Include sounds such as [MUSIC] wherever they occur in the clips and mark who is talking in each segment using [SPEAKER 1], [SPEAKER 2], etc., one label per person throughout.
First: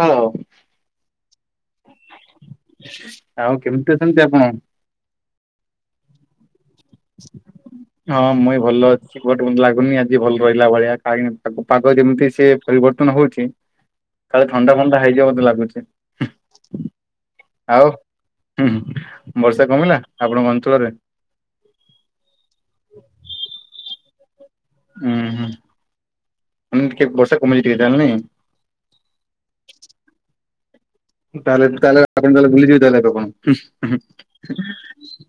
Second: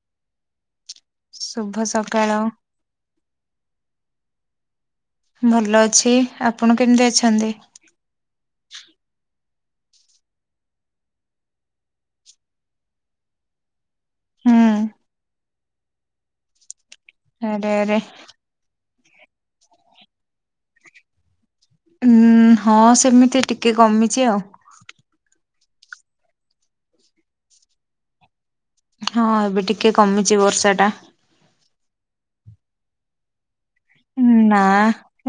[SPEAKER 1] Hello.
[SPEAKER 2] ଶୁଭ ସକାଳ।
[SPEAKER 1] ଆଉ କେମିତି ଅଛନ୍ତି ଆପଣ?
[SPEAKER 2] ଭଲ ଅଛି। ଆପଣ କେମିତି ଅଛନ୍ତି?
[SPEAKER 1] ହଁ ମୁଁ ବି ଭଲ ଅଛି। [UNINTELLIGIBLE] ଲାଗୁନି ଆଜି ଭଲ ରହିଲା ଭଳିଆ କାହିଁକିନା ପାଗ ଯେମିତି ସେ ପରିବର୍ତ୍ତନ ହଉଚି କାଳେ ଥଣ୍ଡା
[SPEAKER 2] ହୁଁ
[SPEAKER 1] ଫଣ୍ଡା ହେଇଯିବ ମତେ ଲାଗୁଚି।
[SPEAKER 2] ଆରେ ଆରେ
[SPEAKER 1] ହୁଁ ହୁଁ ବର୍ଷା କମିଲା ଆପଣଙ୍କ ଅଞ୍ଚଳରେ?
[SPEAKER 2] ଉଁ ହଁ ସେମିତି ଟିକେ କମିଚି ଆଉ।
[SPEAKER 1] ଉୁଁ ହୁଁ ମାନେ ଟିକେ ବର୍ଷା କମିଚି ଟିକେ ତାହଲେ ନାଇଁ?
[SPEAKER 2] ହଁ ଏବେ ଟିକେ କମିଚି ବର୍ଷା ଟା।
[SPEAKER 1] ତାହେଲେ ତାହେଲେ ଆପଣ ତାହେଲେ ବୁଲିଯିବେ ତାହାଲେ ଆଜି ଆପଣ?
[SPEAKER 2] ନା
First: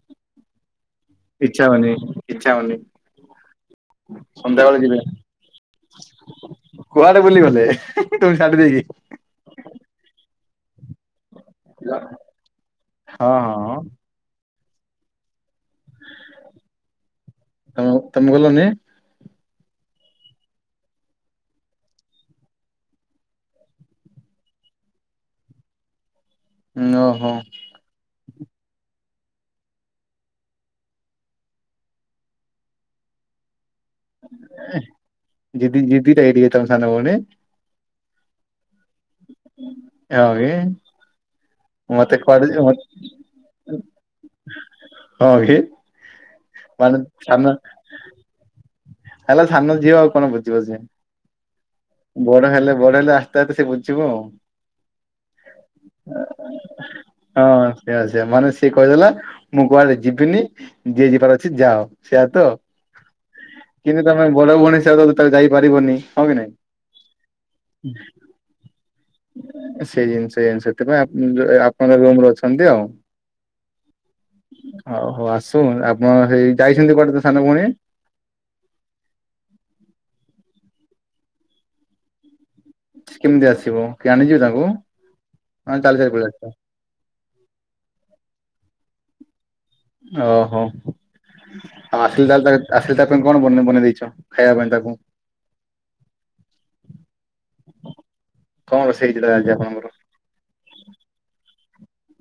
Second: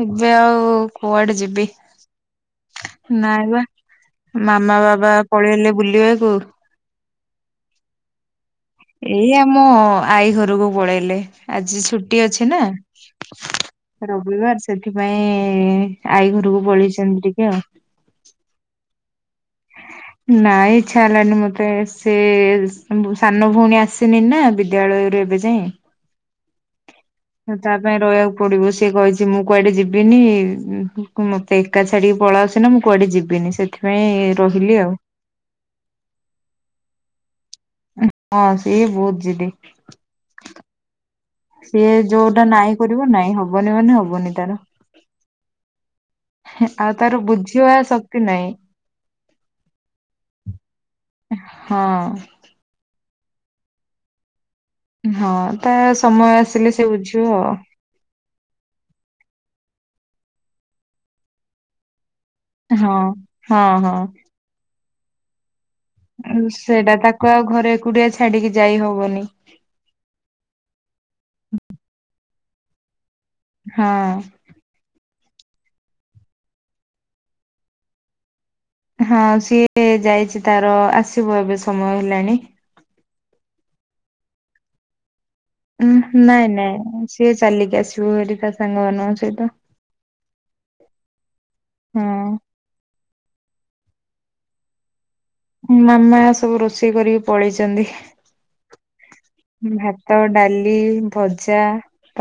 [SPEAKER 2] ଏବେ ଆଉ କୁଆଡେ
[SPEAKER 1] ଇଚ୍ଛା
[SPEAKER 2] ଯିବି।
[SPEAKER 1] ହଉନି ଇଚ୍ଛା ହଉନି
[SPEAKER 2] ନାଇ ବା
[SPEAKER 1] ସନ୍ଧ୍ୟାବେଳେ
[SPEAKER 2] ମାମା
[SPEAKER 1] ଯିବେ
[SPEAKER 2] ବାବା ପଳେଇଲେ ବୁଲିବାକୁ
[SPEAKER 1] କୁଆଡେ ବୁଲି ଗଲେ ତମକୁ ଛାଡ଼ି ଦେଇକି?
[SPEAKER 2] ଏଇ ଆମ ଆଈ ଘରକୁ ପଳେଇଲେ। ଆଜି ଛୁଟି ଅଛି ନା।
[SPEAKER 1] ହଁ ହଁ
[SPEAKER 2] ରବିବାର୍ ସେଥିପାଇଁ ଆଈ ଘରକୁ ପଳେଇଚନ୍ତି ଟିକେ ଆଉ।
[SPEAKER 1] ଆଉ ତମେ ଗଲନି?
[SPEAKER 2] ନାଇଁ ଇଚ୍ଛା ହେଲାନି ମତେ ସେ ସାନ ଭଉଣୀ ଆସିନି ନା ବି ବିଦ୍ୟାଳୟରୁ ଏବେ ଯାଏଁ।
[SPEAKER 1] ଉଁ ଓହୋ।
[SPEAKER 2] ତା ପାଇଁ ରହିବାକୁ ପଡିବ ସେ କହିଚି ମୁଁ କୁଆଡେ ଯିବିନି ମତେ ଏକା ଛାଡ଼ିକି ପଳାଅସିନା ମୁଁ କୁଆଡେ ଯିବିନି ସେଥିପାଇଁ ରହିଲି ଆଉ।
[SPEAKER 1] ଯିଦି ଯିଦିଟା କି ଟିକେ ତମ ସାନ ଭଉଣୀ?
[SPEAKER 2] ହଁ ସିଏ ବହୁତ ଯିଦି।
[SPEAKER 1] ହଁ କି
[SPEAKER 2] ସିଏ
[SPEAKER 1] ମତେ
[SPEAKER 2] ଯୋଉଟା
[SPEAKER 1] କୁଆଡେ ମତେ
[SPEAKER 2] ନାଇଁ କରିବ ନାଇଁ ହବନି ମାନେ ହବନି ତାର।
[SPEAKER 1] ହଁ କି ମାନେ
[SPEAKER 2] ଆଉ ତାର
[SPEAKER 1] ସାନ
[SPEAKER 2] ବୁଝିିବା ଶକ୍ତି ନାହିଁ।
[SPEAKER 1] ହେଲା ସାନ ଝିଅ ଆଉ କଣ ବୁଝିବ ସେ
[SPEAKER 2] ହଁ।
[SPEAKER 1] ବଡ ହେଲେ ବଡ ହେଲେ ଆସ୍ତେ ଆସ୍ତେ ସେ ବୁଝିବ ଆଉ।
[SPEAKER 2] ହଁ ତା ସମୟ ଆସିଲେ ସେ ବୁଝିବ।
[SPEAKER 1] ସେଇଆ ସେଇଆ ମାନେ ସିଏ କହିଦେଲା ମୁଁ କୁଆଡେ ଯିବିନି ଯିଏ ଯିବାର ଅଛି ଯାଅ ସେଇଆ ତ।
[SPEAKER 2] ହଁ ହଁ ହଁ।
[SPEAKER 1] ବଡ଼ ଭଉଣୀ ହିସାବ ରେ ତ ଯାଇପାରିବନି। ହଁ କି ନାଇଁ?
[SPEAKER 2] ସେଇଟା ତାକୁ ଆଉ ଘରେ ଏକୁଟିଆ ଛାଡିକି ଯାଇ ହବନି।
[SPEAKER 1] ସେଇ ଜିନିଷ [UNINTELLIGIBLE] ସେଥିପାଇଁ ଆପଣଙ୍କ ରୁମରେ ଅଛନ୍ତି ଆଉ।
[SPEAKER 2] ହଁ।
[SPEAKER 1] ହଉ ହଉ ଆସୁ ଆପଣ ସେଇ ଯାଇଛନ୍ତି କୁଆଡେ ତ ସାନ ଭଉଣୀ!
[SPEAKER 2] ହଁ ସିଏ ଯାଇଚି ତାର ଆସିବ ଏବେ ସମୟ ହେଲାଣି।
[SPEAKER 1] କେମିତି ଆସିବ କିଏ ଆଣିଯିବେ ତାଙ୍କୁ? ନା ଚାଲି ଚାଲି
[SPEAKER 2] ଉଁ
[SPEAKER 1] ପଳେଇ
[SPEAKER 2] ନାଇଁ
[SPEAKER 1] ଆସିବ?
[SPEAKER 2] ନାଇଁ ସିଏ ଚାଲିକି ଆସିବ ହାରି ତା ସାଙ୍ଗମାନଙ୍କ ସହିତ।
[SPEAKER 1] ଓହୋ ଆଉ ଆସିଲ ତାହେଲେ
[SPEAKER 2] ହଁ
[SPEAKER 1] ତା ଆସି ସେ ତା ପାଇଁ ବନେଇ ବନେଇ ଦେଇଛ ଖାଇବା ପାଇଁ ତାକୁ?
[SPEAKER 2] ମାମା ସବୁ ରୋଷେଇ କରିକି ପଳେଇଛନ୍ତି,
[SPEAKER 1] କଣ ରୋଷେଇ ହେଇଥିଲା ଆଜି
[SPEAKER 2] ଭା
[SPEAKER 1] ଆପଣଙ୍କର?
[SPEAKER 2] ଭାତ, ଡାଲି, ଭଜା,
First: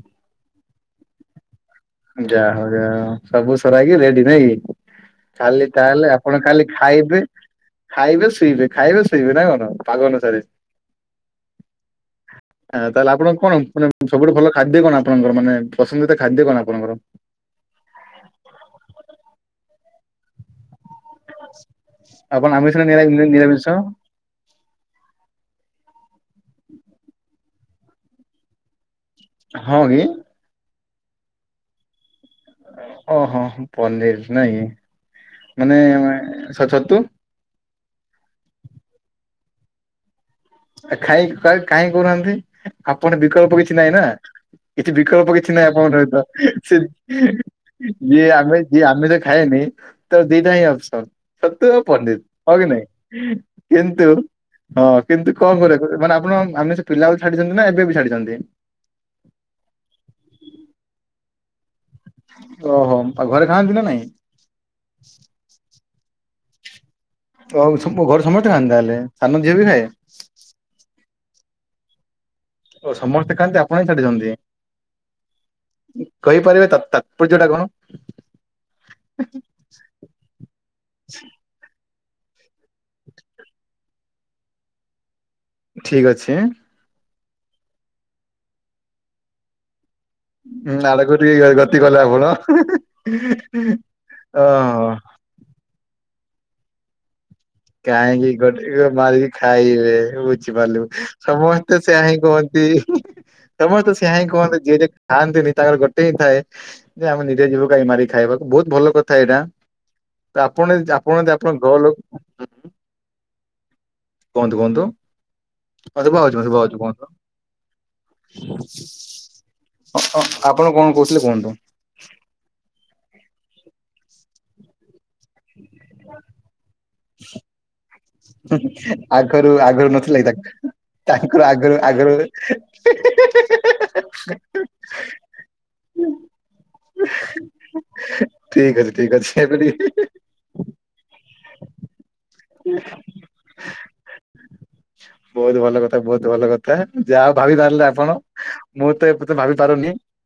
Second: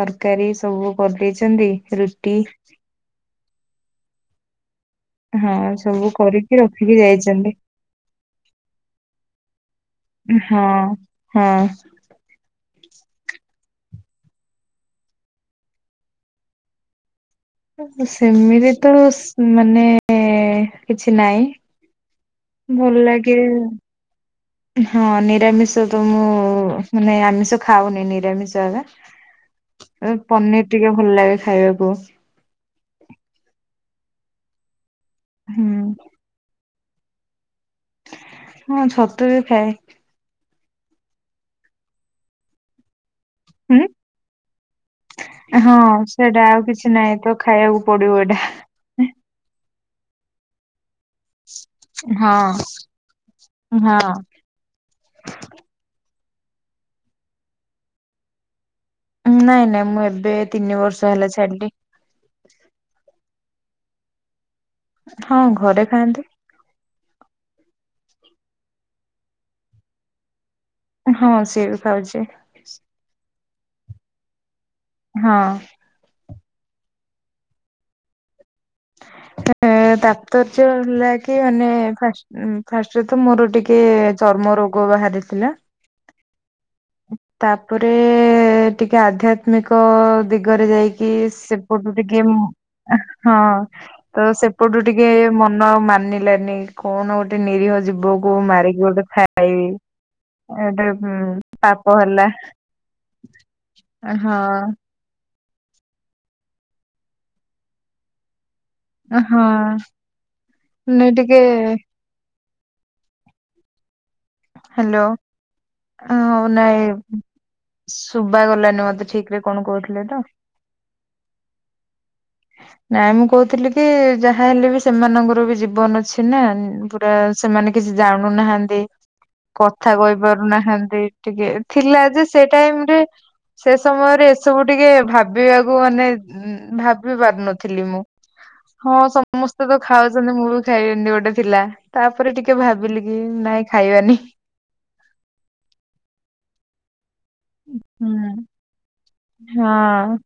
[SPEAKER 2] ତରକାରୀ ସବୁ କରିଦେଇଛନ୍ତି। ରୁଟି
[SPEAKER 1] ଯାହା ହଉ ଯାଉ ସବୁ ସରାହେଇକି ରେଡି ନାଇଁ କି। ଖାଲି
[SPEAKER 2] ହଁ ସବୁ
[SPEAKER 1] ତାହେଲେ ଆପଣ
[SPEAKER 2] କରିକି
[SPEAKER 1] ଖାଲି
[SPEAKER 2] ରଖିକି
[SPEAKER 1] ଖାଇବେ
[SPEAKER 2] ଯାଇଛନ୍ତି।
[SPEAKER 1] ଖାଇବେ ଶୋଇବେ ଖାଇବେ ଶୋଇବେ ନାଇ କଣ ପାଗ ଅନୁସାରେ।
[SPEAKER 2] ହଁ ହଁ
[SPEAKER 1] ଆ ତାହେଲେ ଆପଣ କଣ ମାନେ ସବଠୁ ଭଲ ଖାଦ୍ୟ କଣ ଆପଣଙ୍କର ମାନେ ପସନ୍ଦିତ ଖାଦ୍ୟ କଣ? କଣ କର
[SPEAKER 2] ସେମିତି ତ ମାନେ କିଛି ନାଇଁ
[SPEAKER 1] ଆପଣ ଆମିଷ ନା
[SPEAKER 2] ଭଲ
[SPEAKER 1] ନିରା
[SPEAKER 2] ଲାଗେ
[SPEAKER 1] ନିରାମିଷ
[SPEAKER 2] ହଁ ନିରାମିଷ ତ ମୁଁ ମାନେ ଆମିଷ ଖାଉନି ନିରାମିଷ ଏବେ।
[SPEAKER 1] ହଁ କି।
[SPEAKER 2] ପନିର ଟିକେ ଭଲ ଲାଗେ ଖାଇବାକୁ।
[SPEAKER 1] ଓହୋ ପନିର ନାଇଁ କି, ମାନେ
[SPEAKER 2] ହୁଁ।
[SPEAKER 1] ଛ ଛତୁ?
[SPEAKER 2] ହଁ ଛତୁ ବି ଖାଏ।
[SPEAKER 1] ଖାଇ କାଇଁ କହୁ ନାହାଁନ୍ତି, ଆପଣଙ୍କର ବିକଳ୍ପ କିଛି
[SPEAKER 2] ହୁଁ
[SPEAKER 1] ନାଇଁ ନା। କିଛି ବିକଳ୍ପ କିଛି ନାହିଁ
[SPEAKER 2] ହଁ
[SPEAKER 1] ଆପଣଙ୍କ ସହିତ
[SPEAKER 2] ସେଇଟା ଆଉ
[SPEAKER 1] ସେ
[SPEAKER 2] କିଛି ନାହିଁ ତ ଖାଇବାକୁ ପଡିବ
[SPEAKER 1] ଯିଏ
[SPEAKER 2] ଏଇଟା।
[SPEAKER 1] ଆମେ ଯିଏ ଆମିଷ ଖାଏନି ତ ଦିଟା ହିଁ ଅଫସର। ଛତୁ ଆଉ ପନିର ହଁ କି ନାଇଁ,
[SPEAKER 2] ହଁ
[SPEAKER 1] କିନ୍ତୁ ହଁ କିନ୍ତୁ କଣ କରିବା ମାନେ ଆପଣ ଆମିଷ ପିଲା ବେଳୁ ଛାଡିଛନ୍ତି ନା ଏବେ ଏବେ ଛାଡିଛନ୍ତି?
[SPEAKER 2] ନାଇଁ ନାଇଁ ମୁଁ ଏବେ ତିନି ବର୍ଷ ହେଲା ଛାଡିଲି।
[SPEAKER 1] ଓହୋ ଆଉ ଘରେ ଖାଆନ୍ତି ନା ନାଇଁ?
[SPEAKER 2] ହଁ ଘରେ ଖାଆନ୍ତି।
[SPEAKER 1] ଆଉ ଘରେ ସମସ୍ତେ ଖାଆନ୍ତି ତା ହେଲେ ସାନ ଝିଅ ବି ଖାଏ?
[SPEAKER 2] ହଁ ସିଏବି ଖାଉଛି।
[SPEAKER 1] ଓ ସମସ୍ତେ ଖାଆନ୍ତି ଆପଣ ହିଁ ଛାଡିଛନ୍ତି।
[SPEAKER 2] ହଁ।
[SPEAKER 1] କହିପାରିବେ ତ ତାତ୍ପର୍ଯ୍ୟ ଟା କଣ?
[SPEAKER 2] ଏ ତାପର୍ଯ୍ୟ ହେଲା କି ମାନେ ଫାଷ୍ଟ ଉ ଫାଷ୍ଟରେ ତ ମୋର ଟିକେ ଚର୍ମ ରୋଗ ବାହାରିଥିଲା।
[SPEAKER 1] ଠିକ ଅଛି।
[SPEAKER 2] ତାପରେ ଟିକେ ଆଧ୍ୟାତ୍ମିକ ଦିଗରେ
[SPEAKER 1] ହୁଁ,
[SPEAKER 2] ଯାଇକି
[SPEAKER 1] ଆଡକୁ ଟିକେ ଗତି
[SPEAKER 2] ସେପଟୁ
[SPEAKER 1] କଲେ
[SPEAKER 2] ଟିକେ
[SPEAKER 1] ଆପଣ
[SPEAKER 2] ମୁଁ ହଁ ତ ସେପଟୁ
[SPEAKER 1] ଓହୋ।
[SPEAKER 2] ଟିକେ ମ ନ ଆଉ ମାନିଲୋନି କଣ ଗୋଟେ ନିରୀହ
[SPEAKER 1] କାହିଁକି
[SPEAKER 2] ଜୀବକୁ
[SPEAKER 1] ଗୋଟେ ମାରିକି
[SPEAKER 2] ଖାଇବି
[SPEAKER 1] ଖାଇବେ ବୁଝିପାରିଲୁ,
[SPEAKER 2] ଗୋଟେ
[SPEAKER 1] ସମ ତେ ସେଆ
[SPEAKER 2] ପାପ
[SPEAKER 1] ହିଁ
[SPEAKER 2] ହେଲା
[SPEAKER 1] କୁହନ୍ତି, ସମସ୍ତେ ସେଇଆ ହିଁ
[SPEAKER 2] ହଁ
[SPEAKER 1] କୁହନ୍ତି ଯେ ଯିଏ ଖାଆନ୍ତିନି ତାଙ୍କର ଗୋଟେ ହିଁ ଥାଏ ଯେ, ଆମେ ନିଜେ ଜୀବ କାଇଁ ମାରି ଖାଇବାକୁ, ବହୁତ ଭଲ କଥା ଏଇଟା,
[SPEAKER 2] ହଁ
[SPEAKER 1] ତ ଆପଣ ଯ
[SPEAKER 2] ନାଇଁ
[SPEAKER 1] ଆପଣ ଯଦି
[SPEAKER 2] ଟିକେ
[SPEAKER 1] ଆପଣଙ୍କ ଘ ଲୋକ କୁହନ୍ତୁ କୁହନ୍ତୁ
[SPEAKER 2] ହ୍ୟାଲୋ,
[SPEAKER 1] ହଁ
[SPEAKER 2] ଅ
[SPEAKER 1] ଶୁଭା ହଉଛି
[SPEAKER 2] ହଉ
[SPEAKER 1] ଶୁଭା ହଉଛି
[SPEAKER 2] ନାଇଁ
[SPEAKER 1] କୁହନ୍ତୁ।
[SPEAKER 2] ଶୁବା ଗଲାନି ମତେ ଠିକ ରେ କଣ କହୁଥିଲେ?
[SPEAKER 1] ଅ
[SPEAKER 2] ତ
[SPEAKER 1] ଅ ଆପଣ କଣ କହୁଥିଲେ କୁହନ୍ତୁ?
[SPEAKER 2] ନାଇଁ ମୁଁ କହୁଥିଲି କି ଯାହା ହେଲେ ବି ସେମାନଙ୍କର ବି ଜୀବନ ଅଛି ନା ପୁରା ସେମାନେ କିଛି ଜାଣୁନାହାନ୍ତି।
[SPEAKER 1] ଆଗରୁ ଆଗରୁ
[SPEAKER 2] କଥା କହି
[SPEAKER 1] ନଥିଲା କି ତାଙ୍କ
[SPEAKER 2] ପାରୁନାହାନ୍ତି
[SPEAKER 1] ତାଙ୍କର
[SPEAKER 2] ଟିକେ
[SPEAKER 1] ଆଗରୁ
[SPEAKER 2] ଥିଲା
[SPEAKER 1] ଆଗରୁ
[SPEAKER 2] ଯେ ସେ ଟାଇମ ରେ ସେ ସମୟରେ ଏସବୁ ଟିକେ ଭାବିବାକୁ ମାନେ, ଭା ବି ପାରୁ ନଥିଲି ମୁଁ,
[SPEAKER 1] ଠିକ ଅଛି
[SPEAKER 2] ହଁ
[SPEAKER 1] ଠିକ ଅଛି ଏବେ
[SPEAKER 2] ସମସ୍ତେ ତ
[SPEAKER 1] ଟିକେ
[SPEAKER 2] ଖାଉ ଆ ମୁଁ ବି ଖାଇବିନି ଏମତି ଗୋଟେ ଥିଲା ତାପରେ ଟିକେ ଭାବିଲି କି ନାଇଁ ଖାଇବାନି।
[SPEAKER 1] ବହୁତ ଭଲ କଥା, ବ ହୁତ ଭଲ କଥା। ଯାହା ଭାବି ପାରିଲେ ଆପଣ
[SPEAKER 2] ହୁଁ
[SPEAKER 1] ମୁଁ ତ ଏ ପର୍ଯ୍ୟନ୍ତ ଭାବି ପାରୁନି।
[SPEAKER 2] ହଁ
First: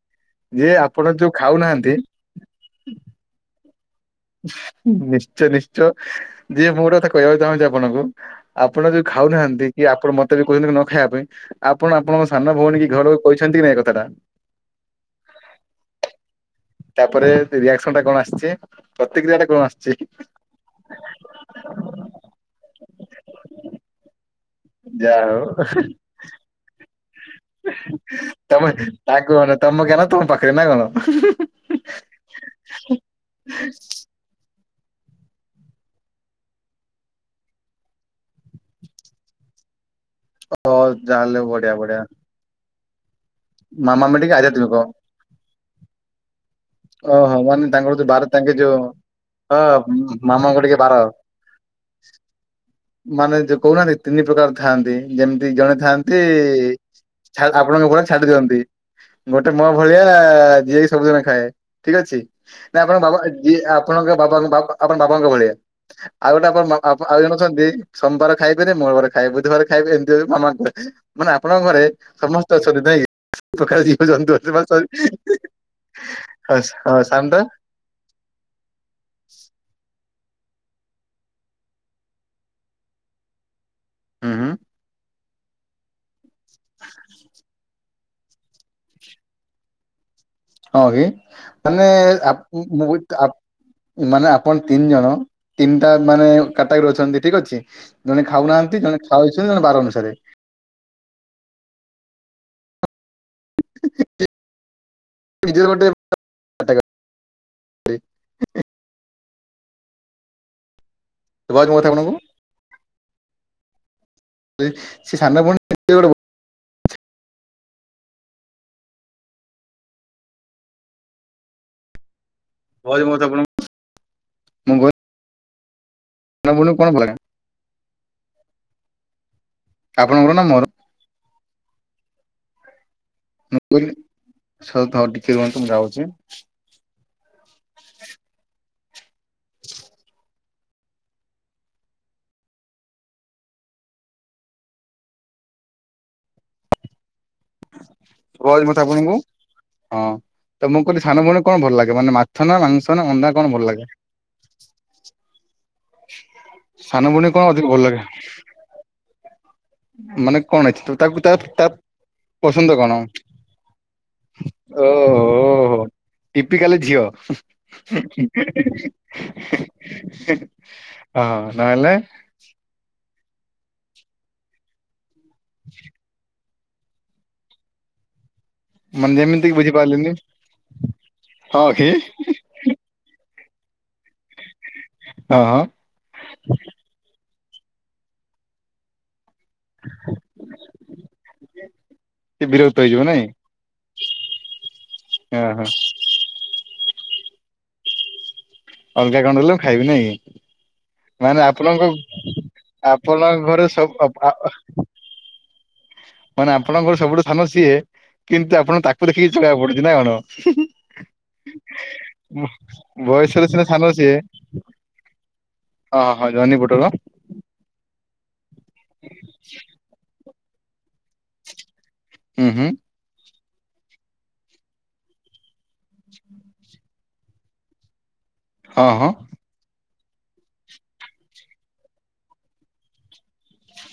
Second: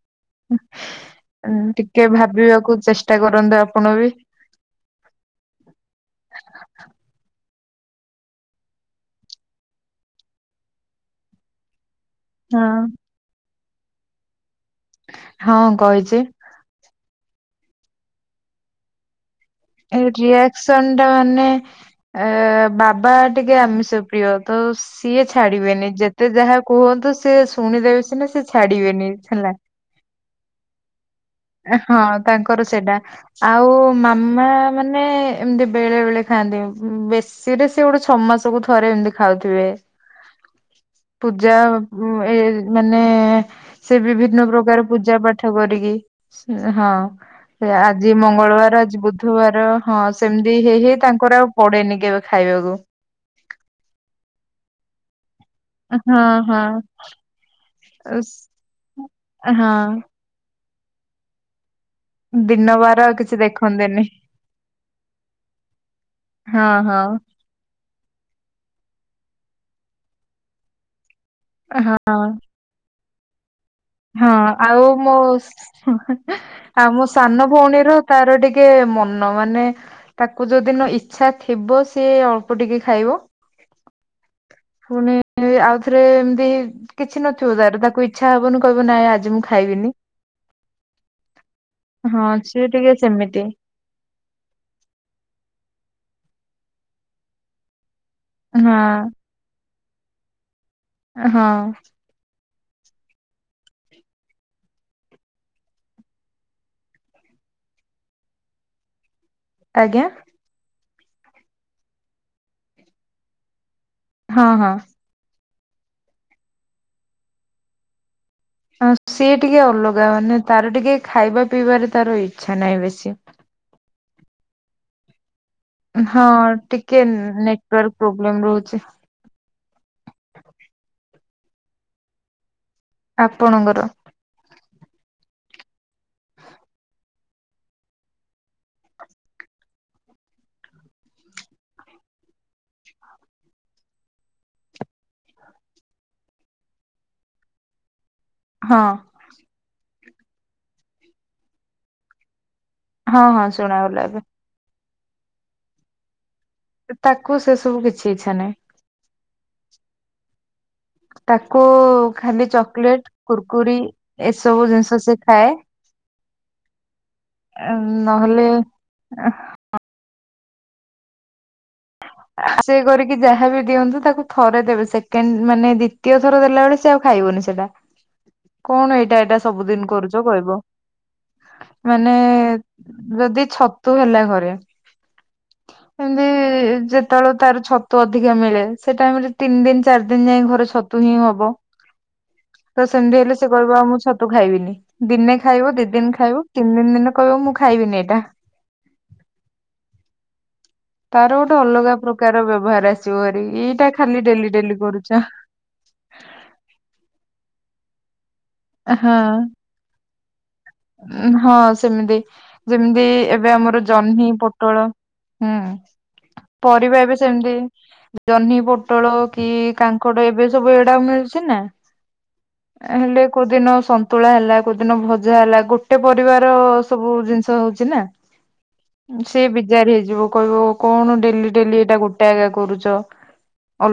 [SPEAKER 1] ଯେ ଆପଣ ଯୋଉ ଖାଉନାହାନ୍ତି
[SPEAKER 2] ଟିକେ ଭାବିବାକୁ ଚେଷ୍ଟା କରନ୍ତୁ ଆପଣ ବି।
[SPEAKER 1] ନିଶ୍ଚୟ ନିଶ୍ଚୟ, ଯିଏ ମୁ ଗୋଟେ କଥା କହିବାକୁ ଚାହୁଁଛି ଆପଣଙ୍କୁ। ଆପଣ ଯଦି ଖାଉନାହାନ୍ତି କି ଆପଣ ମତେ ବି କହୁଛନ୍ତି ନ ଖାଇବା ପାଇଁ ଆପଣ ଆପଣଙ୍କ ସାନ
[SPEAKER 2] ହଁ
[SPEAKER 1] ଭଉଣୀ କି ଘରକୁ କହିଛନ୍ତି କି ନାଇ ଏ କଥାଟା।
[SPEAKER 2] ହଁ କହିଛି।
[SPEAKER 1] ତାପରେ ରିଆକ୍ସନ ଟା କଣ ଆସିଛି ପ୍ରତିକ୍ରିୟା ଟା କଣ ଆସି?
[SPEAKER 2] ଏ ରିଆକ୍ସନ ଟା ମାନେ ଏ ବାବା ଟିକେ ଆମିଷ ପ୍ରିୟ। ତ ସିଏ ଛାଡିବେନି ଯେତେ ଯାହା କୁହନ୍ତୁ ସେ ଶୁଣିଦେବେ ସିନା
[SPEAKER 1] [UNINTELLIGIBLE]
[SPEAKER 2] ସେ ଛାଡିବେନି
[SPEAKER 1] ତାଙ୍କ
[SPEAKER 2] ହେଲା
[SPEAKER 1] ମାନକୁ ତମ ଜ୍ଞାନ ତମ ପାଖରେ ନା କଣ।
[SPEAKER 2] ହଁ ତାଙ୍କର ସେଟା। ଆଉ ମାମା ମାନେ ଏମିତି ବେଳେ ବେଳେ ଖାଆନ୍ତି ବେଶୀ ସିରେ ସିଏ ଗୋଟେ ଛଅ ମାସକୁ ଥରେ ଏମିତି ଖାଉଥିବେ।
[SPEAKER 1] ତ ଯାହାହେଲେ
[SPEAKER 2] ପୂଜା
[SPEAKER 1] ବଢିଆ ବଢିଆ
[SPEAKER 2] ଏ ମାନେ ସେ
[SPEAKER 1] ମାମାମି ଟିକେ
[SPEAKER 2] ବିଭିନ୍ନ
[SPEAKER 1] ଆଧ୍ୟାତ୍ମିକ।
[SPEAKER 2] ପ୍ରକାର ପୂଜା ପାଠ କରିକି ହଁ।
[SPEAKER 1] ଓହୋ ମାନେ ତାଙ୍କର ଯୋଉ
[SPEAKER 2] ଆଜି
[SPEAKER 1] ବାର ତାଙ୍କେ ଯୋଉ
[SPEAKER 2] ମଙ୍ଗଳବାର ଆଜି
[SPEAKER 1] ଅ
[SPEAKER 2] ବୁଧବାର ହଁ
[SPEAKER 1] ମାମାଙ୍କ
[SPEAKER 2] ସେମିତି
[SPEAKER 1] ଟିକେ
[SPEAKER 2] ହେଇ
[SPEAKER 1] ବାର।
[SPEAKER 2] ହେ ତାଙ୍କର ଆଉ ପଡେନି କେବେ ଖାଇବାକୁ।
[SPEAKER 1] ମାନେ ଯଉ କହୁନାହାନ୍ତି ତିନି ପ୍ରକାର ଥାନ୍ତି, ଯେମିତି ଜଣେ ଥାଆନ୍ତି
[SPEAKER 2] ହଁ
[SPEAKER 1] ଛା ଆପଣଙ୍କ ଭଳିଆ ଛାଡି
[SPEAKER 2] ହଁ
[SPEAKER 1] ଦିଅନ୍ତି। ଗୋଟେ ମୋ
[SPEAKER 2] ହଁ
[SPEAKER 1] ଭଳିଆ ଯିଏକି ସବୁଦିନ ଖାଏ। ଠିକ ଅଛି
[SPEAKER 2] ଦିନ
[SPEAKER 1] ନା
[SPEAKER 2] ବାର
[SPEAKER 1] ଆପଣଙ୍କ
[SPEAKER 2] ଆଉ
[SPEAKER 1] ବାବା
[SPEAKER 2] କିଛି
[SPEAKER 1] ଯି
[SPEAKER 2] ଦେଖନ୍ତିନି
[SPEAKER 1] ଆପଣଙ୍କ ବାବା ଆପଣଙ୍କ ବାବାଙ୍କ ଭଳିଆ। ଆଉ ଗୋଟେ
[SPEAKER 2] ହଁ
[SPEAKER 1] ଆପଣ
[SPEAKER 2] ହଁ
[SPEAKER 1] ଆଉ ଜଣେ ଅଛନ୍ତି ସୋମବାର ଖାଇବେନି ମଙ୍ଗଳବାର ଖାଇବେ ବୁଧବାର ଖାଇବେ ଏମିତି ହେଇକି ମାନେ ଆପଣଙ୍କ ଘରେ
[SPEAKER 2] ହଁ
[SPEAKER 1] ସମସ୍ତେ ଅଛନ୍ତି ନାଇକି [UNINTELLIGIBLE]
[SPEAKER 2] ହଁ ଆଉ ମୋ [UNINTELLIGIBLE] ଆଉ
[SPEAKER 1] ହଁ
[SPEAKER 2] ମୋ
[SPEAKER 1] ଶାନ୍ତା
[SPEAKER 2] ସାନ ଭଉଣୀର ତାର ଟିକେ ମନ ମାନେ ତାକୁ ଯୋଉ ଦିନ ଇଚ୍ଛା ଥିବ ସିଏ ଅଳ୍ପ ଟିକେ ଖାଇବ।
[SPEAKER 1] ହୁଁ ହୁଁ
[SPEAKER 2] ପୁଣି ଆଉଥରେ ଏମତି କିଛି ନଥିବ ତାର ତାକୁ ଇଚ୍ଛା ହବନି କହିବ ନାଇଁ ଆଜି ମୁଁ ଖାଇବିନି।
[SPEAKER 1] ହଁ କି ମାନେ
[SPEAKER 2] ହଁ
[SPEAKER 1] ଆ
[SPEAKER 2] ସିଏ ଟିକେ
[SPEAKER 1] [UNINTELLIGIBLE]
[SPEAKER 2] ସେମିତି
[SPEAKER 1] ମାନେ ଆପଣ ତିନି ଜଣ ତିନିଟା ମାନେ କ୍ୟାଟେଗୋରୀ ଅଛନ୍ତି ଠିକ ଅଛି। ଜଣେ
[SPEAKER 2] ହଁ
[SPEAKER 1] ଖାଉନାହାନ୍ତି ଜଣେ ଖାଉଛି ଜଣେ ବାର ଅନୁସାରେ।
[SPEAKER 2] ହଁ।
[SPEAKER 1] [UNINTELLIGIBLE] ନିଜେ ଗୋଟେ
[SPEAKER 2] ଆଜ୍ଞା।
[SPEAKER 1] [UNINTELLIGIBLE]
[SPEAKER 2] ହଁ ହଁ
[SPEAKER 1] ସେ ସାନ ଭଉଣୀ [UNINTELLIGIBLE] ଗୋଟେ
[SPEAKER 2] ହଁ ସିଏ ଟିକେ ଅଲଗା ମାନେ ତାର ଟିକେ ଖାଇବା ପିଇବାରେ ତାର ଇ
[SPEAKER 1] ବହୁତ ମହତ୍ୱପୂର୍ଣ୍ଣ [UNINTELLIGIBLE]
[SPEAKER 2] ହଁ ଟିକେ
[SPEAKER 1] ଭଲ ଲାଗେ
[SPEAKER 2] ନେଟୱାର୍କ ପ୍ରୋବ୍ଲେମ ରହୁଛି।
[SPEAKER 1] ଆପଣଙ୍କର ନା ମୋର। ମୁଁ
[SPEAKER 2] ଆପଣଙ୍କର।
[SPEAKER 1] କହିଲି ଥାଉ ଥାଉ ଟିକେ ରୁହନ୍ତୁ ମୁଁ ଯାଉଛି। [INAUDIBLE] କହିଲି ମୁଁ
[SPEAKER 2] ହଁ
[SPEAKER 1] ତ ଆପଣଙ୍କୁ। ହଁ ତ ମୁଁ କଇଲି ସାନ ଭଉଣୀ କଣ ଭଲ ଲାଗେ ମାନେ ମାଛ ନା ମାଂସ ନା
[SPEAKER 2] ହଁ
[SPEAKER 1] ଅଣ୍ଡା
[SPEAKER 2] ହଁ
[SPEAKER 1] କଣ ଭଲ ଲାଗେ?
[SPEAKER 2] ଶୁଣାଗଲା ଏବେ।
[SPEAKER 1] ସାନ
[SPEAKER 2] ତାକୁ
[SPEAKER 1] ଭଉଣୀକୁ
[SPEAKER 2] ସେ
[SPEAKER 1] କଣ ଅଧିକ
[SPEAKER 2] ସବୁ
[SPEAKER 1] ଭଲ ଲାଗେ?
[SPEAKER 2] କିଛି ଇଚ୍ଛା ନାହିଁ
[SPEAKER 1] ମାନେ କଣ ଅଛି ଟୁ ତାକୁ ତା ତା
[SPEAKER 2] ଖାଲି
[SPEAKER 1] ପସନ୍ଦ କଣ
[SPEAKER 2] ଚକୋଲେଟ କୁୁରକୁରି ଏସବୁ ଜିନିଷ ସେ ଖାଏ
[SPEAKER 1] ଓହୋଃ ତା ଟିପିକାଲ ଝିଅ। ହୁଁ
[SPEAKER 2] ନହେଲେ
[SPEAKER 1] ହଁ ନ ହେଲେ।
[SPEAKER 2] ସେ କରିକି ଯାହା ବି ଦିଅନ୍ତୁ ତାକୁ ଥରେ ଦେବେ ସେକେଣ୍ଡ ମାନେ ଦି ଦ୍ୱିତୀୟ ଥର ଦେଲାବେଳେ ସେ ଆଉ ଖାଇବନି ସେଟା। କଣ
[SPEAKER 1] ମାନେ
[SPEAKER 2] ଏଇଟା ଏଇଟା
[SPEAKER 1] ଯେମିତି ବୁଝି
[SPEAKER 2] ସବୁଦିନ
[SPEAKER 1] ପାରିଲିନି
[SPEAKER 2] କରୁଚକହିବ
[SPEAKER 1] ହଁ କି
[SPEAKER 2] ମାନେ ଯଦି ଛତୁ ହେଲା ଘରେ
[SPEAKER 1] ହଁ ହଁ।
[SPEAKER 2] ଏମିତି ଯେତେବେଳେ ତାର ଛତୁ ଅଧିକା ମିଳେ ସେ ଟାଇମରେ ତିନି ଦିନ ଚାରି ଦିନ ଯାଏ ଘରେ ଛତୁ ହିଁ ହବ।
[SPEAKER 1] ସେ ବିରକ୍ତ
[SPEAKER 2] ତ
[SPEAKER 1] ହେଇଯିବ
[SPEAKER 2] ସେମିତି
[SPEAKER 1] ନାଇଁ
[SPEAKER 2] ହେଲେ ସେ କହିବ ଆଉ ମୁଁ ଛତୁ ଖାଇବିନି ଦିନେ
[SPEAKER 1] ଓହୋ
[SPEAKER 2] ଖାଇବ ଦି ଦିନ ଖାଇବ ତିନି ଦିନ କହିବ ମୁଁ ଖାଇବିନି ଏଇଟା।
[SPEAKER 1] ଅଲଗା କଥଁ ହେଲେ ମୁଁ ଖାଇବି ନାଇଁ କି।
[SPEAKER 2] ତାର
[SPEAKER 1] ମାନେ
[SPEAKER 2] ଗୋଟେ
[SPEAKER 1] ଆପଣଙ୍କ
[SPEAKER 2] ଅଲଗା ପ୍ରକାର ବ୍ୟବହାର ଆସିବ ହାରି
[SPEAKER 1] ଆପଣଙ୍କ ଘରେ
[SPEAKER 2] ଏଇଟା
[SPEAKER 1] ସବୁ
[SPEAKER 2] ଖାଲି ଡେଲି ଡେଲି କରୁଚ।
[SPEAKER 1] ମାନେ ଆପଣଙ୍କ ଘରେ ସବୁଠୁ ସାନ ସିଏ କିନ୍ତୁ ଆପଣ ତାକୁ
[SPEAKER 2] ହଁ
[SPEAKER 1] ଦେଖିକି ଚଳିଆକୁ ପଡୁଛି ନା କଣ।
[SPEAKER 2] ହଁ ସେମିତି ଯେମିତି
[SPEAKER 1] ବୟସରେ
[SPEAKER 2] ଏବେ
[SPEAKER 1] ସିନା ସାନ
[SPEAKER 2] ଆମର
[SPEAKER 1] ସିଏ
[SPEAKER 2] ଜହ୍ନି ପୋଟଳ ହୁଁ।
[SPEAKER 1] ହଁ ହଁ ଜହ୍ନି ପୋଟଳ।
[SPEAKER 2] ପରିବା ଏବେ ସେମିତି ଜହ୍ନି, ପୋଟଳ କି କାଙ୍କଡ ଏବେ ସବୁ ଏଇଡା ମିଳୁଛି ନା।
[SPEAKER 1] ହୁଁ ହୁଁ।
[SPEAKER 2] ହେଲେ କୋଉଦିନ ସନ୍ତୁଳା ହେଲା କୋଉଦିନ ଭଜା ହେଲା ଗୋଟେ ପରିବାର ସବୁ ଜିନିଷ ହଉଛି ନା।
[SPEAKER 1] ହଁ ହଁ।
[SPEAKER 2] ସେ ବିଜାର ହେଇଯିବ କହିବ କଣ ଡେଲି ଡେଲି ଏଇଟା ଗୋଟେଏକା କରୁଚ।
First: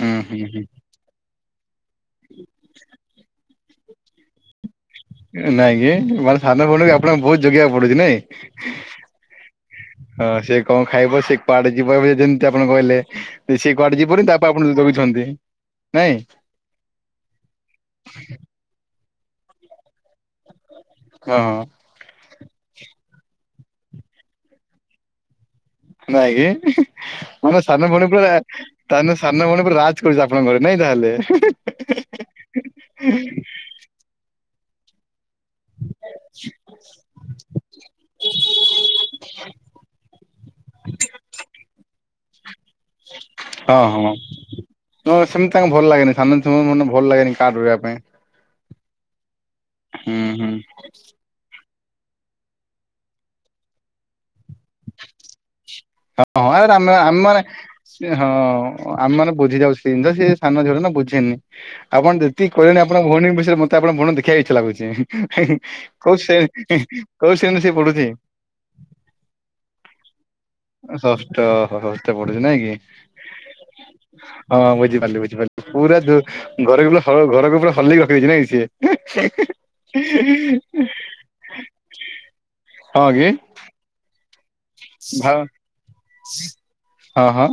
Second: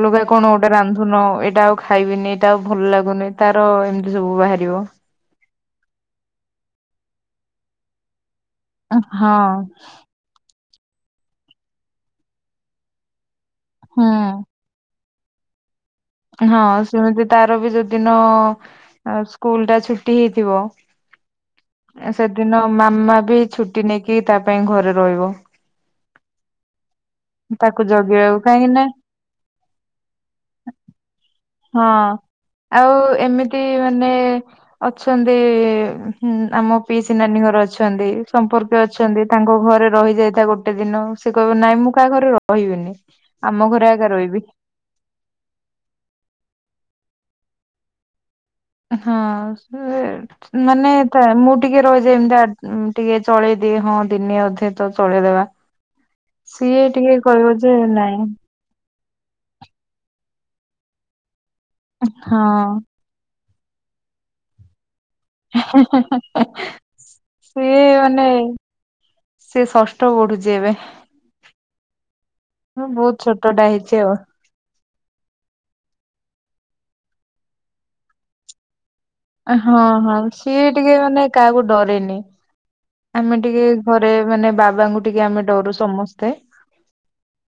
[SPEAKER 1] ହୁଁ ହୁଁ
[SPEAKER 2] କଣ ଗୋଟେ ରାନ୍ଧୁନ ଏଇଟା ଆଉ ଖାଇବିନି ଏଇଟା ଆଉ ଭଲ ଲାଗୁନି। ତାର ଏମିତି ସବୁ ବାହାରିବ।
[SPEAKER 1] ନାଇଁ କି ମାନେ ସାନ ଭଉଣୀ କୁ ଆପଣଙ୍କୁ ବହୁତ ଯୋଗେଇବାକୁ ପଡୁଛି ନାଇଁ?
[SPEAKER 2] ହଁ।
[SPEAKER 1] ହଁ ସେ କଣ ଖାଇବ ସେ କୁଆଡେ ଯିବ ଯେମିତି ଆପଣ କହିଲେ ସେ କୁଆଡେ
[SPEAKER 2] ହୁଁ
[SPEAKER 1] ଯିବନି ତା ପାଇଁ ଆପଣ ଯୋଗୁଛନ୍ତି ନାଇଁ?
[SPEAKER 2] ହଁ ସେମିତି ତାର ବି ଯୋଉଦିନ ସ୍କୁଲ ଟା ଛୁଟି ହେଇଥିବ
[SPEAKER 1] ହଁ।
[SPEAKER 2] ସେଦିନ ମାମା ବି ଛୁଟି ନେଇକି ତା ପାଇଁ ଘରେ ରହିବ।
[SPEAKER 1] ନାଇଁ କି? ତମ
[SPEAKER 2] ତାକୁ
[SPEAKER 1] ସାନ ଭଉଣୀ ପୁରା
[SPEAKER 2] ଜଗିବାକୁ କାହିଁକି ନା
[SPEAKER 1] ତା ସାନ ଭଉଣୀ ପୁରା ରାଜ୍ କରୁଚି ଆପଣଙ୍କ ଘରେ ନାଇଁ ତାହେଲେ।
[SPEAKER 2] ହଁ। ଆଉ ଏମିତି ମାନେ ଅଛନ୍ତି ଆମ ପିଇସିି ନାନୀ ଘର ଅଛନ୍ତି ସମ୍ପର୍କୀୟ ଅ ଛନ୍ତି ତାଙ୍କ ଘରେ ରହି ଯାଇଥା ଗୋଟେ ଦିନ ସେ କହିବ ନାଇଁ ମୁଁ କାହା ଘରେ ରହିବିନି। ଆମ
[SPEAKER 1] ହଁ
[SPEAKER 2] ଘରେ ଏକା
[SPEAKER 1] ହଁ
[SPEAKER 2] ରହିବି
[SPEAKER 1] ସେମିତି ତାଙ୍କୁ ଭଲ ଲାଗେନା ସାନ ମନେ ଭଲ ଲାଗେନି କାଟେ ରୋହିବା ପାଇଁ।
[SPEAKER 2] ହଁ
[SPEAKER 1] ହୁଁ ହୁଁ।
[SPEAKER 2] ସେ ମାନେ ଥା ମୁଁ ଟିକେ ରହିଯାଏ ତା ଏମିତି ଆର୍ଜ ଟିକେ ଚଳେଇଦିଏ ହଁ ଦିନି ଅଧେତ ଚଳେଇଦବା
[SPEAKER 1] ହଁ ହଁ ରେ
[SPEAKER 2] ସିଏ
[SPEAKER 1] ଆ
[SPEAKER 2] ଟିକେ
[SPEAKER 1] ଆମର
[SPEAKER 2] କହିବ ଯେ ନାଇଁ
[SPEAKER 1] ହଁ। ଆମେ ମାନେ ବୁଝି ଯାଉନା ସେ ସାନ ଝିଅଟାନା ବୁଝିନି ଆପଣ
[SPEAKER 2] ହଁ।
[SPEAKER 1] ଯେତିକି କହିଲେଣି ଆପ ଆପଣଙ୍କ ଭଉଣୀ ବିଷୟରେ ମତେ ଆପଣକ ଭଉଣୀକୁ ଦେଖିବାକୁ ଇଚ୍ଛା ଲାଗୁଛି। ହେ ହେ କୋଉ ଶେ କୋଉ ଶେ କୋଉ ଶ୍ରେଣୀରେ ସେ ପଡ଼ୁଚି?
[SPEAKER 2] ସେ ଷଷ୍ଠ ପଢୁଚି ଏବେ।
[SPEAKER 1] ଷଷ୍ଟ ଷଷ୍ଠ ପଡ଼ୁଚି ନାଇଁକି।
[SPEAKER 2] ମୁଁ ବହୁତ ଛୋଟଟା ହେଇଛି ଆଉ।
[SPEAKER 1] ହଁ ବୁଝିପାରିଲି ବୁଝିପାରିଲି ପୁରା ଦୋ ଘରକୁ ସବୁ ଘରକୁ ପୁରା ହଲେଇକି ରଖିଚି ନାଇଁକି ସିଏ।
[SPEAKER 2] ଅଁ ହଁ ହଁ ସିଏ ଟିକେ ମାନେ କାହାକୁ ଡରେନି।
[SPEAKER 1] ହଁ କି
[SPEAKER 2] ଆମେ ଟିକେ ଘରେ ମାନେ ବାବାଙ୍କୁ ଟିକେ
[SPEAKER 1] ଭା
[SPEAKER 2] ଆମେ ଡରୁ ସମସ୍ତେ
[SPEAKER 1] ହଁ ହଁ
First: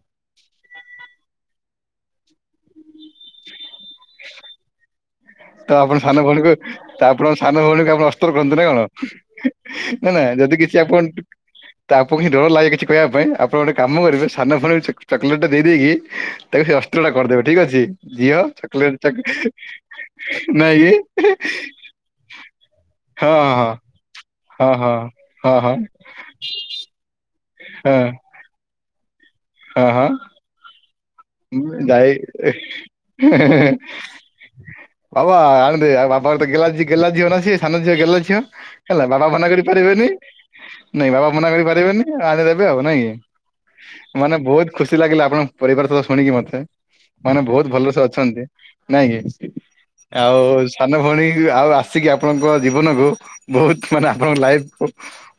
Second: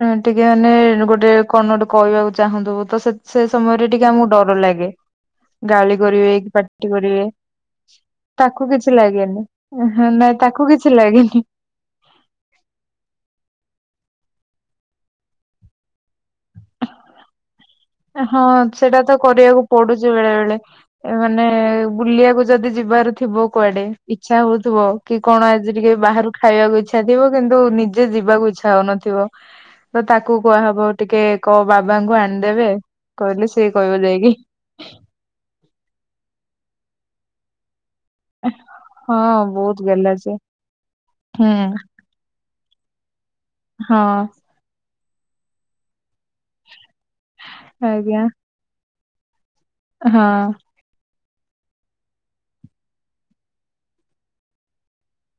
[SPEAKER 2] ଅ ଟିକେ ମାନେ ଗୋଟେ କଣ ଗୋଟେ କହିବାକୁ ଚାହୁଁଥିବୁ ତ ସେ ସେସମୟରେ ଟିକେ ଆମକୁ ଡର ଲାଗେ। ଗାଳି
[SPEAKER 1] ତଆପଣ ସାନ
[SPEAKER 2] କରିବେ କି
[SPEAKER 1] ଭଉଣୀଙ୍କୁ
[SPEAKER 2] ପାଟି କରିବେ
[SPEAKER 1] ତଆପଣ ସାନ ଭଉଣୀଙ୍କୁ ଆପଣ ଅସ୍ତ୍ର କରନ୍ତି
[SPEAKER 2] ତାକୁ କିଛି ଲାଗେନି। ହଁ
[SPEAKER 1] ନାକଣ। ନା ନା
[SPEAKER 2] ନାଇଁ
[SPEAKER 1] ଯଦି
[SPEAKER 2] ତାକୁ
[SPEAKER 1] କିଛି ଆପଣ
[SPEAKER 2] ଲାଗେନି
[SPEAKER 1] ତାପଣହି ଡର ଲାଗେ କିଛି କହିବା ପାଇଁ ଆପଣ ଗୋଟେ କାମ କରିବେ ସାନ ଭଉଣୀଙ୍କୁ ଚକୋଲେଟେ ଦେଇଦେଇକି ତାକୁ ସେ ଅସ୍ତ୍ରଟା କରିଦେବେ ଠିକ୍ ଅଛି ଝିଅ ଚକଲେଟ୍
[SPEAKER 2] ଯେ ବେଳେବେଳେ ଏ ମାନେ ବୁଲିବାକୁ ଯଦି ଯିବାର
[SPEAKER 1] ହଁ
[SPEAKER 2] ଥିବ
[SPEAKER 1] ହଁ
[SPEAKER 2] କୁଆଡ଼େ ଇଚ୍ଛା
[SPEAKER 1] ହଁ
[SPEAKER 2] ହଉଥିବ
[SPEAKER 1] ହଁ।
[SPEAKER 2] କି କଣ
[SPEAKER 1] ହଁ
[SPEAKER 2] ଆଜି
[SPEAKER 1] ହଁ
[SPEAKER 2] ଟିକେ ବାହାରୁ ଖାଇବାକୁ ଇଚ୍ଛା ଥିବ କିନ୍ତୁ
[SPEAKER 1] ହଁ
[SPEAKER 2] ନିଜେ ଯିବାକୁ ଇଚ୍ଛା ହଉନଥିବ
[SPEAKER 1] ହଁ ହଁ
[SPEAKER 2] ତତାକୁ କୁହାହବ ଟିକେ କୋ
[SPEAKER 1] ଯାଇ
[SPEAKER 2] ବାବାଙ୍କୁ ଆଣିଦେବେ କହିଲେ ସିଏ କହିବ ଯାଇକି।
[SPEAKER 1] ବାବା ଆଣିଦେ ଆଉ ବାପାଙ୍କ ତଗେହ୍ଲା ଝିଅନା ସିଏ ସାନ ଝିଅ ଗେହ୍ଲା ଝିଅ ହେଲା ବାବା
[SPEAKER 2] ହଁ
[SPEAKER 1] ମନା କରି
[SPEAKER 2] ବହୁତ
[SPEAKER 1] ପାରିବେନି
[SPEAKER 2] ଗେହ୍ଲା ସିଏ
[SPEAKER 1] ନାଇଁ ବାବା ମନା କରି
[SPEAKER 2] ହୁଁ
[SPEAKER 1] ପାରିବେନି। ଆଣିଦେବେ ଆଉ ନାଇଁ
[SPEAKER 2] ହଁ
[SPEAKER 1] ମାନେ ବହୁତ୍ ଖୁସି ଲାଗିଲା ଆପଣଙ୍କ ପରିବାର ସହିତ ଶୁଣିକି ମତେ। ମାନେ ବହୁତ୍ ଭଲସେ
[SPEAKER 2] ଆଜ୍ଞା
[SPEAKER 1] ଅଛନ୍ତି ନାଇଁକି
[SPEAKER 2] ହଁ।
[SPEAKER 1] ଆଉ ସାନ ଭଉଣୀ ଆଉ ଆସିକି ଆପଣଙ୍କ ଜୀବନକୁ ବହୁତ୍ ମାନେ ଆପଣଙ୍କ ଲାଇଫ୍କୁ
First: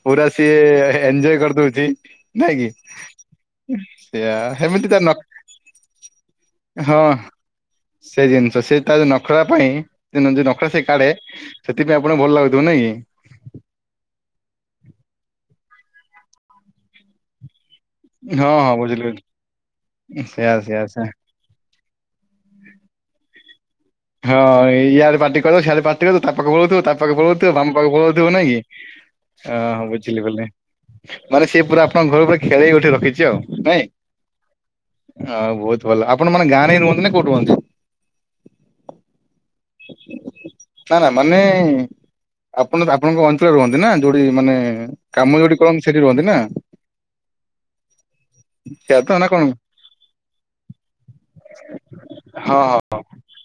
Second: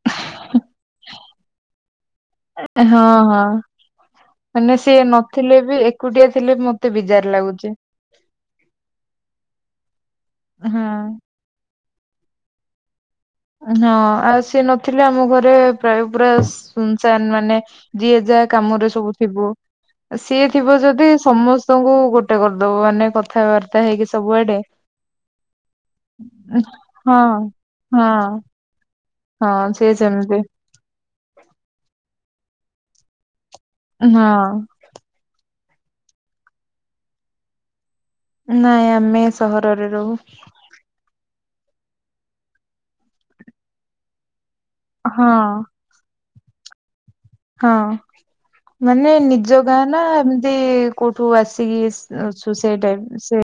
[SPEAKER 1] ପୁରା ସିଏ ଏନଞ୍ଜୟ କରି ଦଉଚି। ନାଇଁକି
[SPEAKER 2] ହଁ
[SPEAKER 1] ସେୟା ହେମିତିତ ନ
[SPEAKER 2] ଥିଲେବି ଏକୁଟିଆ ଥିଲେବି ମତେ ବିଜାର ଲାଗୁଚି।
[SPEAKER 1] ସେଜିନିଷ ସେତା ନଖରା ପାଇଁ ଯୋଉ ନଖରା
[SPEAKER 2] ହଁ
[SPEAKER 1] ସେ କାଢେ ସେଥିପାଇଁ ଆପଣଙ୍କୁ ଭଲ ଲାଗୁଥିବ ନାଇଁକି?
[SPEAKER 2] ହଁ ଆଉ ସିଏ ନଥିଲେ ଆମ ଘରେ ପ୍ରାୟ ପୁରା ସୁନସାନ୍ ମାନେ ଯିଏ
[SPEAKER 1] କି ହଁ
[SPEAKER 2] ଯାହା
[SPEAKER 1] ହଁ
[SPEAKER 2] କାମରେ
[SPEAKER 1] ବୁଝିଲି
[SPEAKER 2] ସବୁ
[SPEAKER 1] ବୁଝିଲି।
[SPEAKER 2] ଥିବ ଆସିଏ
[SPEAKER 1] ସେୟା
[SPEAKER 2] ଥିବ
[SPEAKER 1] ସେୟା ସେୟା।
[SPEAKER 2] ଯଦି ସମସ୍ତ ଙ୍କୁ ଗୋଟେ କରିଦବ ମାନେ କ କଥା ବାର୍ତ୍ତା ହେଇକି ସ
[SPEAKER 1] ହଁ ଇଆଡ଼େ ପାଟି କଲେ ସଆଡ଼େ ପାଟି କଲେ ତା ପାଖକୁ ପଳଉଥିବ ତା
[SPEAKER 2] ହଁ
[SPEAKER 1] ପାଖକୁ ପଳଉଥିବ ମା
[SPEAKER 2] ହଁ
[SPEAKER 1] ପଳଉଥିବ ନାଇଁକି
[SPEAKER 2] ହଁ
[SPEAKER 1] ଆଁ
[SPEAKER 2] ସିଏ
[SPEAKER 1] ବୁଝିଲି
[SPEAKER 2] ସେମିତି
[SPEAKER 1] ବଲେ। ମାନେ ସେପୁରା ଆପଣଙ୍କ ଘରକୁ ଖେଳେଇ ଉଠେଇ ରଖିଚି ଆଉ ନାଇଁ।
[SPEAKER 2] ହଁ।
[SPEAKER 1] ହଁ ବହୁତ୍ ଭଲ ଆପଣମାନେ ଗାଁରେ ରୁହନ୍ତିନା କଉଠି ରୁହନ୍ତି?
[SPEAKER 2] ନାଇଁ ଆମେ ସହରରେ ରହୁ।
[SPEAKER 1] ନା ନା ମାନେ ଆପଣ ଆପଣଙ୍କ ଅଞ୍ଚଳରେ ରୁହନ୍ତିନା ଯୋଉଠି ମାନେ
[SPEAKER 2] ହଁ
[SPEAKER 1] କାମ ଯୋଉଠି କରନ୍ତି ସେଠି ରୁହନ୍ତିନା?
[SPEAKER 2] ହଁ। ମାନେ
[SPEAKER 1] ନା କଣ
[SPEAKER 2] ନିଜ ଗାଁନା ଏମତି କୋଉଠୁ ଆସିକି ସେ
[SPEAKER 1] ହଁ
[SPEAKER 2] ଅଛୁ
[SPEAKER 1] ହଁ
[SPEAKER 2] ଟାଇପର ସେ